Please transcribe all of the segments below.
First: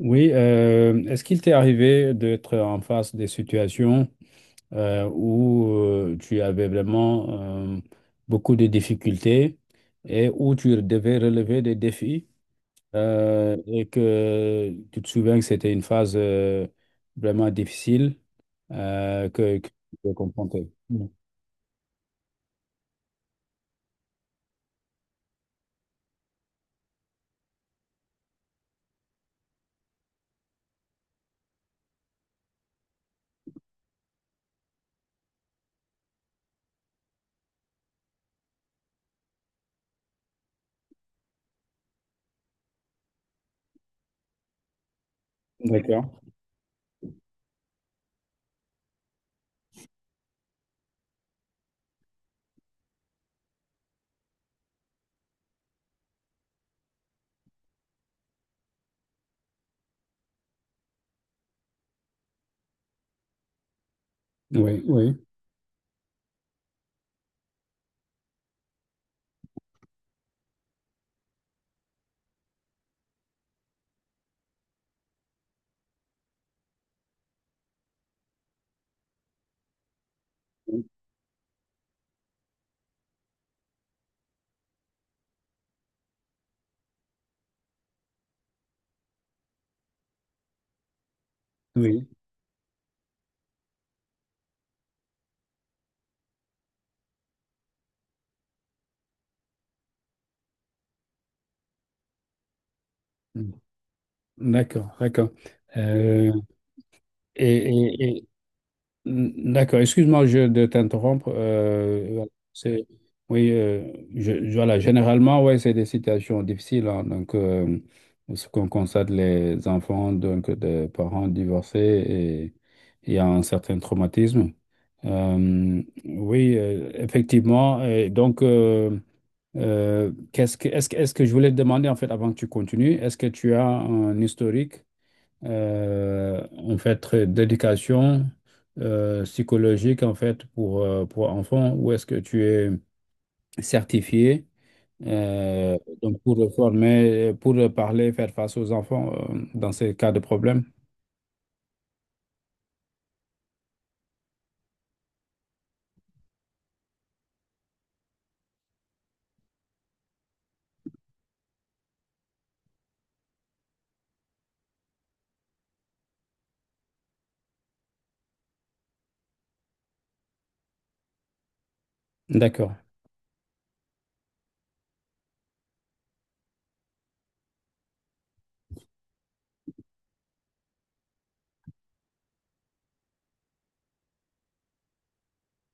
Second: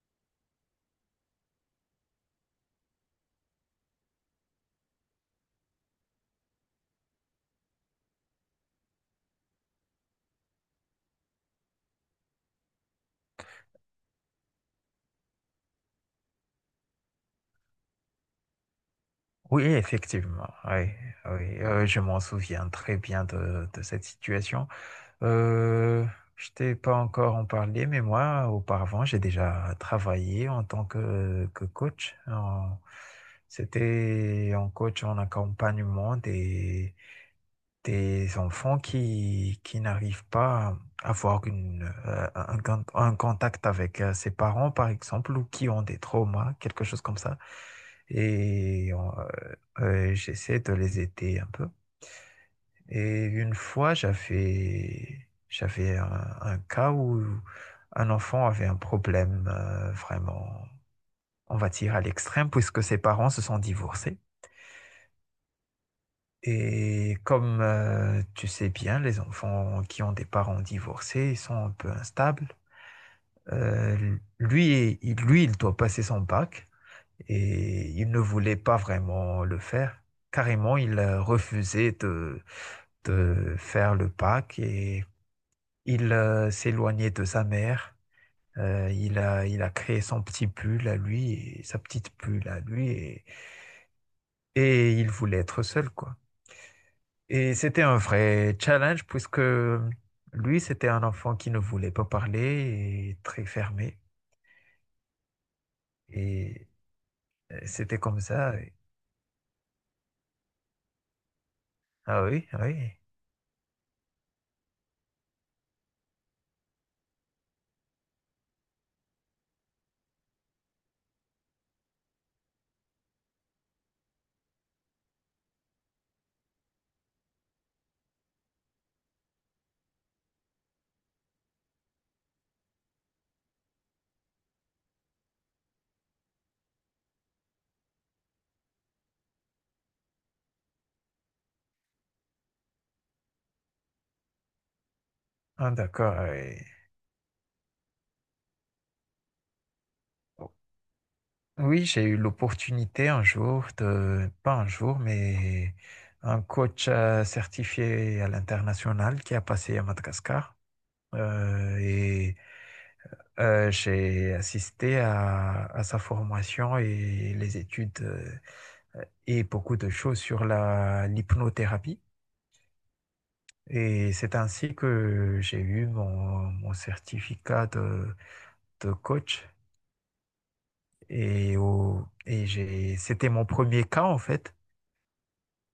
Oui, est-ce qu'il t'est arrivé d'être en face des situations où tu avais vraiment beaucoup de difficultés et où tu devais relever des défis et que tu te souviens que c'était une phase vraiment difficile que, Oui, que tu devais effectivement. confronter? Oui, Mm. oui, je m'en souviens très bien de cette situation. Euh, je t'ai pas encore en parlé, mais moi, auparavant, j'ai déjà travaillé en tant que coach. C'était en coach en accompagnement des enfants qui n'arrivent pas à avoir un contact avec ses parents, par exemple, ou qui ont des D'accord. traumas, quelque chose comme ça. Et euh, J'essaie de les aider un peu. Et une fois, j'avais un cas où un enfant avait un problème vraiment, on va dire, à l'extrême, puisque ses parents se sont divorcés. Oui, oui, Et comme tu sais bien, les enfants qui ont des parents divorcés, ils sont un peu instables. Lui, il doit passer son bac et il ne voulait pas vraiment le faire. Carrément, il refusait de faire le bac et il s'éloignait de sa mère. Il a créé son petit pull à lui et sa oui. petite pull à lui et il voulait être seul, quoi. Et c'était un vrai challenge puisque lui, c'était un enfant qui ne voulait pas parler et très Mm. fermé. D'accord, d'accord. Euh, Et c'était et, comme et- ça. Mm. D'accord, excuse-moi de t'interrompre. Ah oui, ah c'est, oui. oui, voilà, généralement, ouais, c'est des situations difficiles, hein. Donc, ce qu'on constate, les enfants donc, de parents divorcés, et il y a un certain traumatisme. Oui, effectivement. Et donc, qu'est-ce que, est-ce, que- est-ce que je voulais te demander, en fait, avant que tu continues, est-ce que tu as un historique? En fait, d'éducation psychologique, en fait, pour enfants, où est-ce que tu es certifié, Ah d'accord. donc Ah pour oui. former, pour parler, faire face aux enfants dans ces cas de Oh. problème. Oui, j'ai eu l'opportunité un jour de, pas un jour, mais un coach certifié à l'international qui a passé à Madagascar. Euh, et j'ai assisté à sa formation et les études. Et beaucoup de choses sur l'hypnothérapie. D'accord. Et c'est ainsi que j'ai eu mon, mon certificat de coach. Et j'ai, c'était mon premier cas, en fait,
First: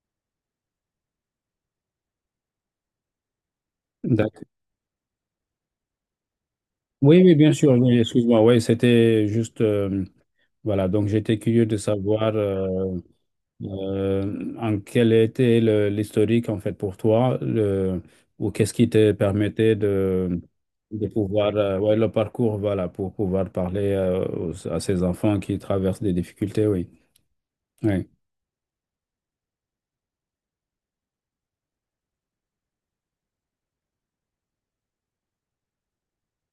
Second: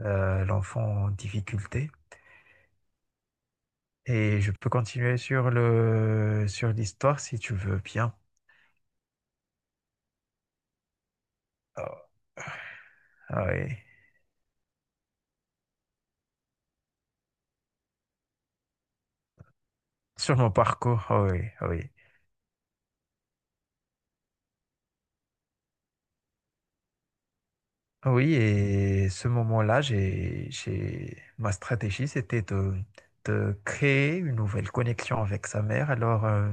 l'enfant en difficulté. Et D'accord. je peux continuer sur sur l'histoire Oui, oui, si bien tu sûr, veux oui, bien. excuse-moi, oui, c'était juste, voilà, donc j'étais curieux de Ah, savoir. Ah oui. En quel était l'historique, en fait, pour toi ou qu'est-ce qui te permettait Sur mon parcours, de ah oui, pouvoir ah oui. ouais, le parcours, voilà, pour pouvoir parler à ces enfants qui traversent des difficultés. Oui, oui, Oui, et ce moment-là, j'ai... Ma stratégie, c'était de créer une nouvelle connexion avec sa mère. Alors,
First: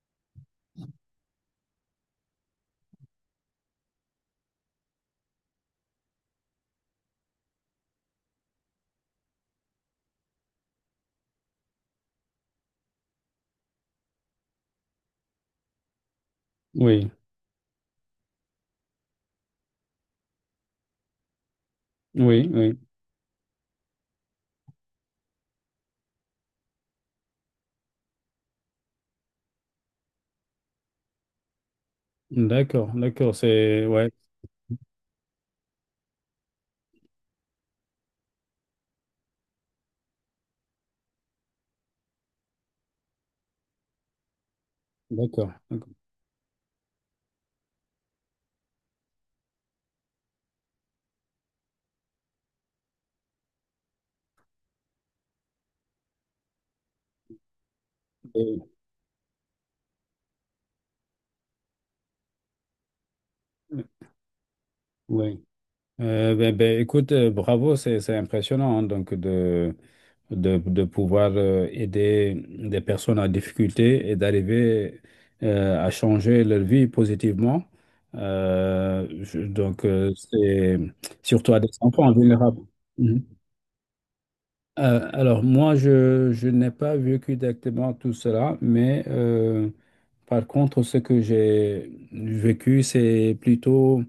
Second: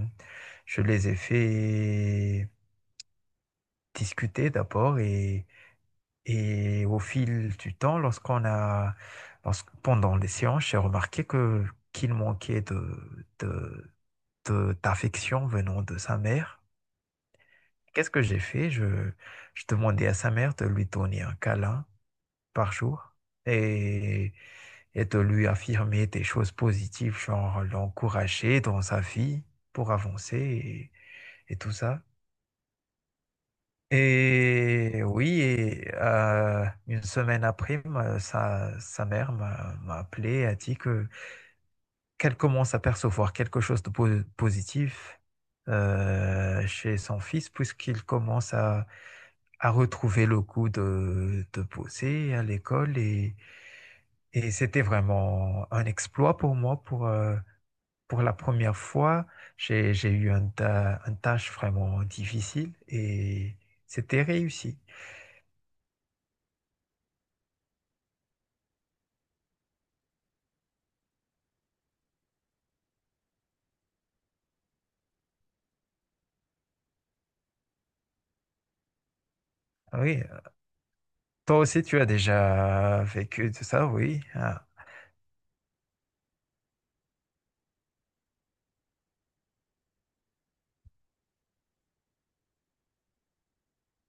je les ai fait discuter d'abord et au fil du temps, pendant les séances, j'ai remarqué que qu'il manquait d'affection venant de sa mère. oui, Qu'est-ce que j'ai fait? Je demandais à sa mère de lui donner un câlin oui, par oui. jour et, et de lui affirmer des choses positives, genre l'encourager dans sa vie pour avancer et tout ça. D'accord, d'accord, c'est, ouais. Et oui, et, une semaine après, sa mère m'a appelé et a dit que qu'elle commence à percevoir quelque chose de positif D'accord, d'accord. Chez son fils puisqu'il commence à retrouver le goût de bosser à l'école et c'était vraiment un exploit pour moi. Pour la Et- première fois, j'ai eu une tâche vraiment difficile et c'était réussi. oui. Écoute, bravo, c'est impressionnant, hein. Donc de pouvoir aider des personnes en difficulté et d'arriver à changer leur vie positivement. Donc, Ah oui, c'est surtout à toi des aussi tu as enfants vulnérables. déjà Mhm. vécu de ça, oui. Ah, Alors, moi, je n'ai pas vécu directement tout cela, mais par contre, ce que j'ai vécu, c'est plutôt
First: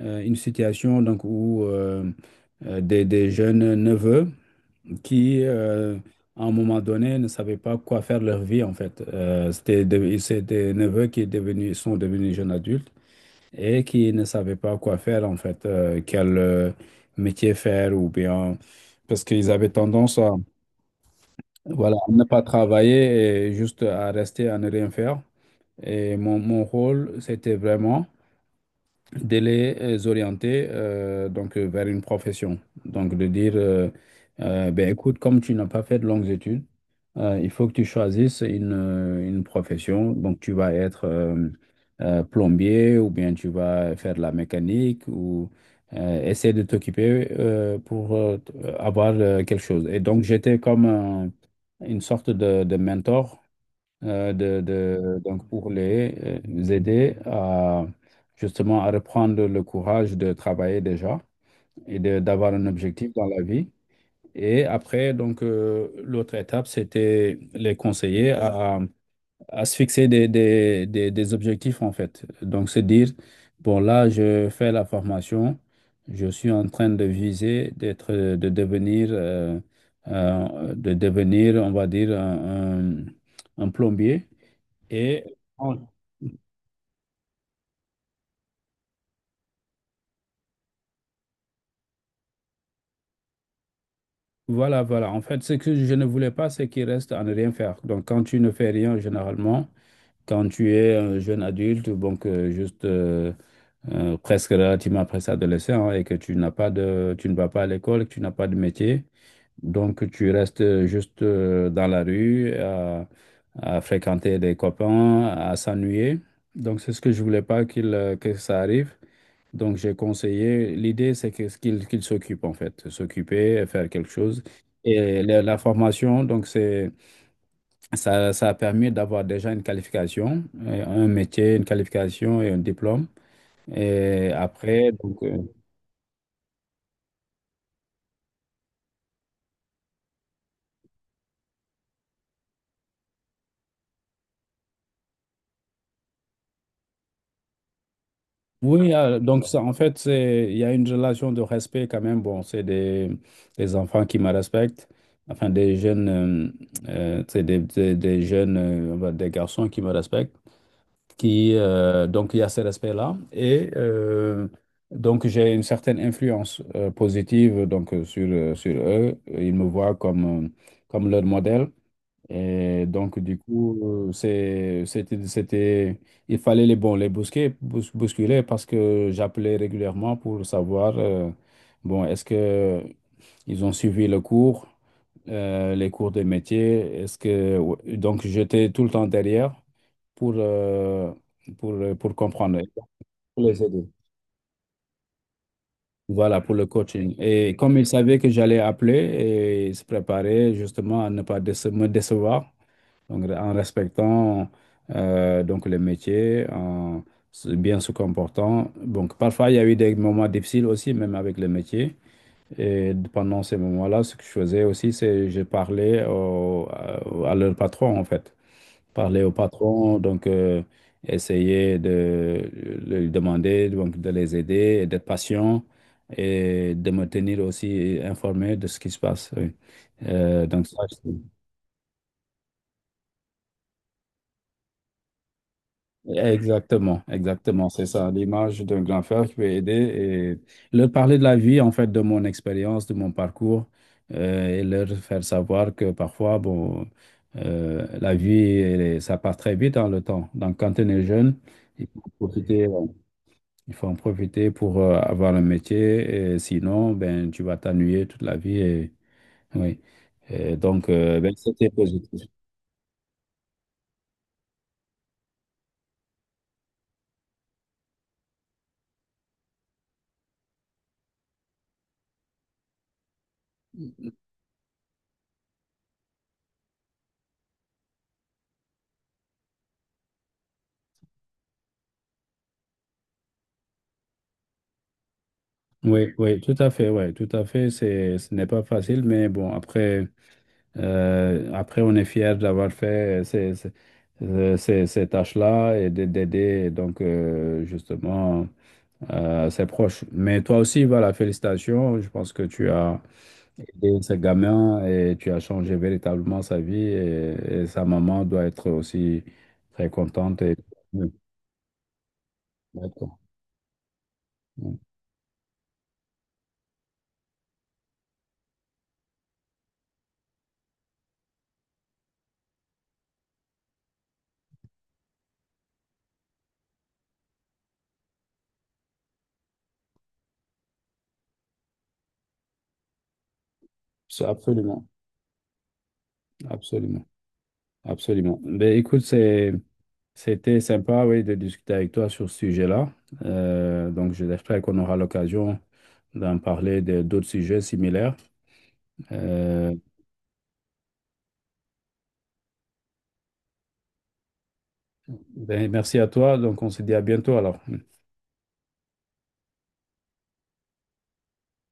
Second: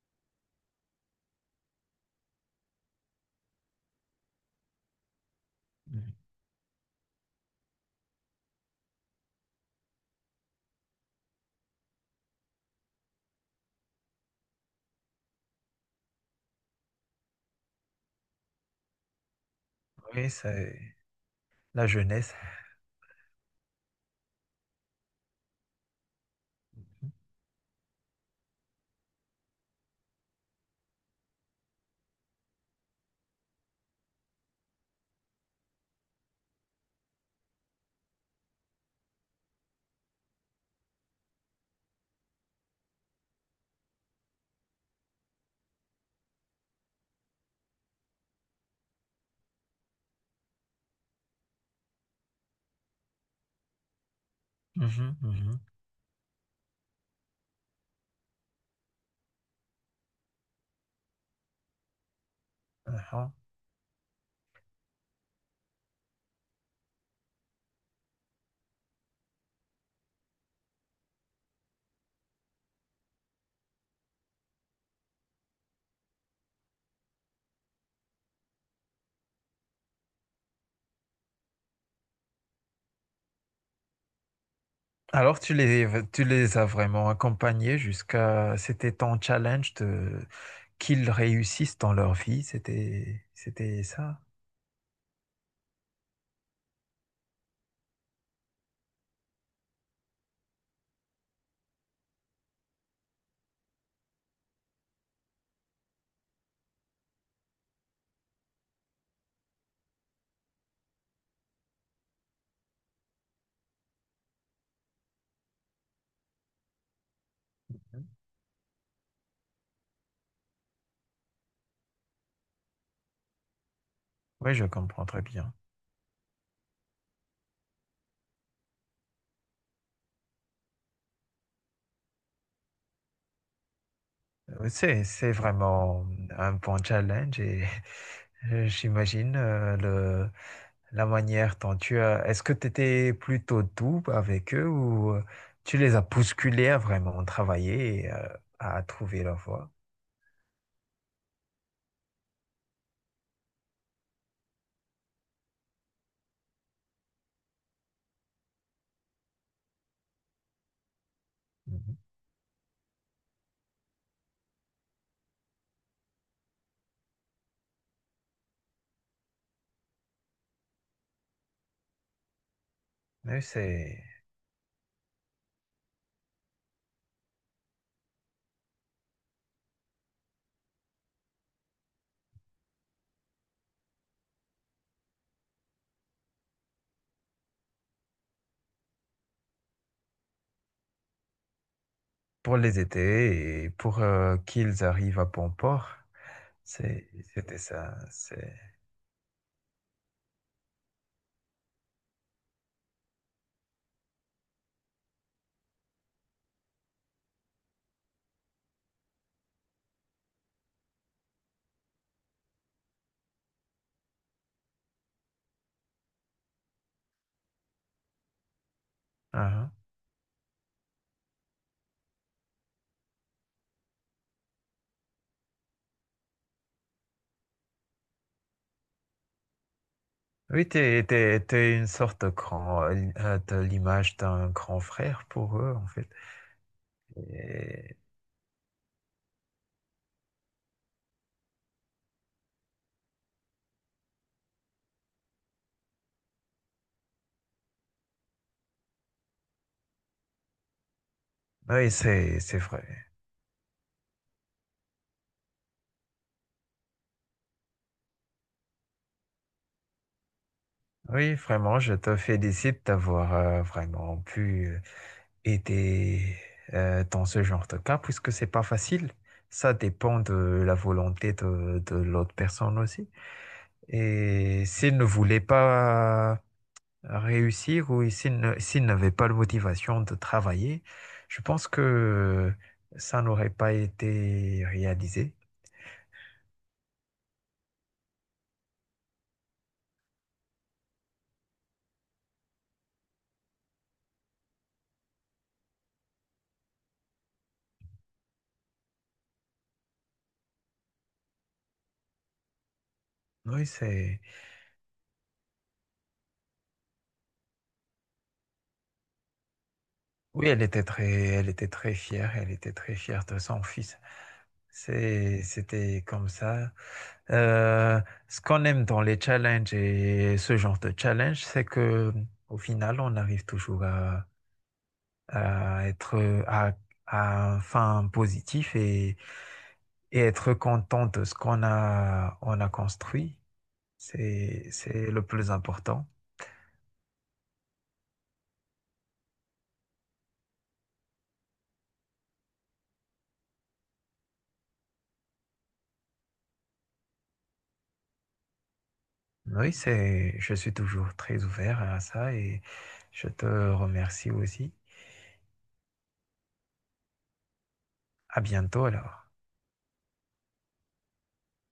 une situation donc, où des jeunes neveux qui, mm. à un moment donné, ne savaient pas quoi faire leur vie, en fait. C'est des neveux qui sont devenus jeunes adultes et qui ne savaient pas quoi faire, en fait, quel métier faire, ou bien... Parce qu'ils avaient tendance Oui, c'est la voilà, à ne jeunesse. pas travailler et juste à rester, à ne rien faire. Et mon rôle, c'était vraiment de les orienter, vers une profession. Donc de dire, ben, écoute, comme tu n'as pas fait de longues études, il faut que tu choisisses une profession. Donc tu vas être plombier, ou bien tu vas faire de la mécanique, ou essayer de t'occuper, avoir quelque chose. Et donc j'étais comme une sorte de mentor, Mhm, donc mhm. pour les aider à justement à reprendre le courage de travailler déjà et d'avoir un objectif dans Ah. la vie. Et après, donc, l'autre étape, c'était les conseiller à se fixer des objectifs, en fait. Donc, se dire, bon, là, je fais la formation, je suis en train de viser, de devenir, on va dire, un un plombier. Et Alors, en- tu les as vraiment accompagnés jusqu'à... C'était ton challenge de... qu'ils réussissent dans leur vie. C'était, c'était ça. voilà, voilà. En fait, ce que je ne voulais pas, c'est qu'il reste à ne rien faire. Donc, quand tu ne fais rien, généralement, quand tu es un jeune adulte, donc juste presque relativement presque adolescent, hein, et que tu n'as pas de, tu ne vas pas à l'école, que tu n'as pas de métier, donc tu restes juste dans la rue à fréquenter des copains, à s'ennuyer. Donc, c'est ce que je voulais pas que ça arrive. Donc, j'ai conseillé, l'idée, c'est que, qu'il s'occupe, en fait, s'occuper, faire quelque chose. Oui, je comprends très Et bien. la formation, donc, c'est, ça a permis d'avoir déjà une qualification, un métier, une qualification et un diplôme. Et après, donc, C'est vraiment un bon challenge et j'imagine la manière dont tu as... Est-ce que tu étais plutôt doux avec eux ou tu les as bousculés à vraiment travailler et à oui, trouver leur donc, ça, voie? en fait, c'est, il y a une relation de respect quand même. Bon, des enfants qui me respectent, enfin, des jeunes, c'est des jeunes, des garçons qui me respectent. Qui Mhm. Donc il y a ce respect-là, et donc j'ai une certaine influence positive sur eux. Ils me voient comme comme leur modèle, et donc, du Oui, coup, c'est... c'était, il fallait les, bon, les bousquer, bousculer, parce que j'appelais régulièrement pour savoir, bon, est-ce que ils ont suivi le cours, les cours de métier, donc, j'étais tout le temps derrière pour, pour Pour comprendre, et les pour les aider et aider. pour qu'ils arrivent à bon port. Voilà, pour le C'est- coaching. Et C'était comme ils ça. savaient que C'est... j'allais appeler, et ils se préparaient justement à ne pas me décevoir, donc, en respectant donc le métier, en bien se comportant. Donc, parfois, il y a eu des moments difficiles aussi, même avec le métier. Et pendant ces moments-là, ce que je faisais aussi, c'est je à leur patron, en fait. Parler au Ah, ah. patron, donc, essayer de lui demander donc, de les aider, et d'être patient, et de me tenir aussi informé de ce qui se passe. Oui. Euh, donc, Oui, ça, t'es une sorte de grand, de l'image d'un grand frère pour eux, en fait. Exactement, exactement, c'est Et- ça, l'image d'un grand frère qui peut aider et leur parler de la vie, en fait, de mon expérience, de mon parcours, et leur faire savoir que parfois, bon, la vie, ça part très vite dans le temps. Donc, quand on est jeune, il Oui, faut en c'est profiter, vrai. Il faut en profiter pour avoir un métier, et sinon, ben, tu vas t'ennuyer toute la vie. Et, oui. Et donc, ben, Oui, c'était vraiment, je te positif. félicite d'avoir vraiment pu aider dans ce genre de cas, puisque c'est pas facile. Ça dépend de la volonté de l'autre personne aussi. Et s'il ne voulait pas réussir ou s'il n'avait pas la motivation de travailler, je pense que ça n'aurait pas été réalisé. Oui, oui, tout à fait, ouais, tout à fait. C'est, ce n'est pas facile, mais bon, après, après, on est fier d'avoir fait ces tâches-là et d'aider, donc, justement, ses proches. Mais toi aussi, voilà, félicitations. Je pense que tu as Oui, aidé ce c'est, gamin et tu as changé véritablement sa vie, et sa maman doit être aussi très contente. oui, Et... Oui. elle était très fière, elle était très D'accord. fière de son fils. Oui. C'est, c'était comme ça. Euh, Ce qu'on aime dans les challenges et ce genre de challenge, c'est que au final, on arrive toujours à être à, à un fin positif et être content de ce qu'on a, on a construit. Absolument, C'est le plus important. absolument, absolument. Mais écoute, c'est. C'était sympa, oui, de discuter avec toi sur ce sujet-là. Donc, j'espère qu'on aura l'occasion d'en parler de d'autres sujets similaires. Oui, Euh, c'est, je suis toujours très ouvert à ça et je te remercie aussi. ben, merci à toi. Donc, on se dit à bientôt alors. À bientôt alors.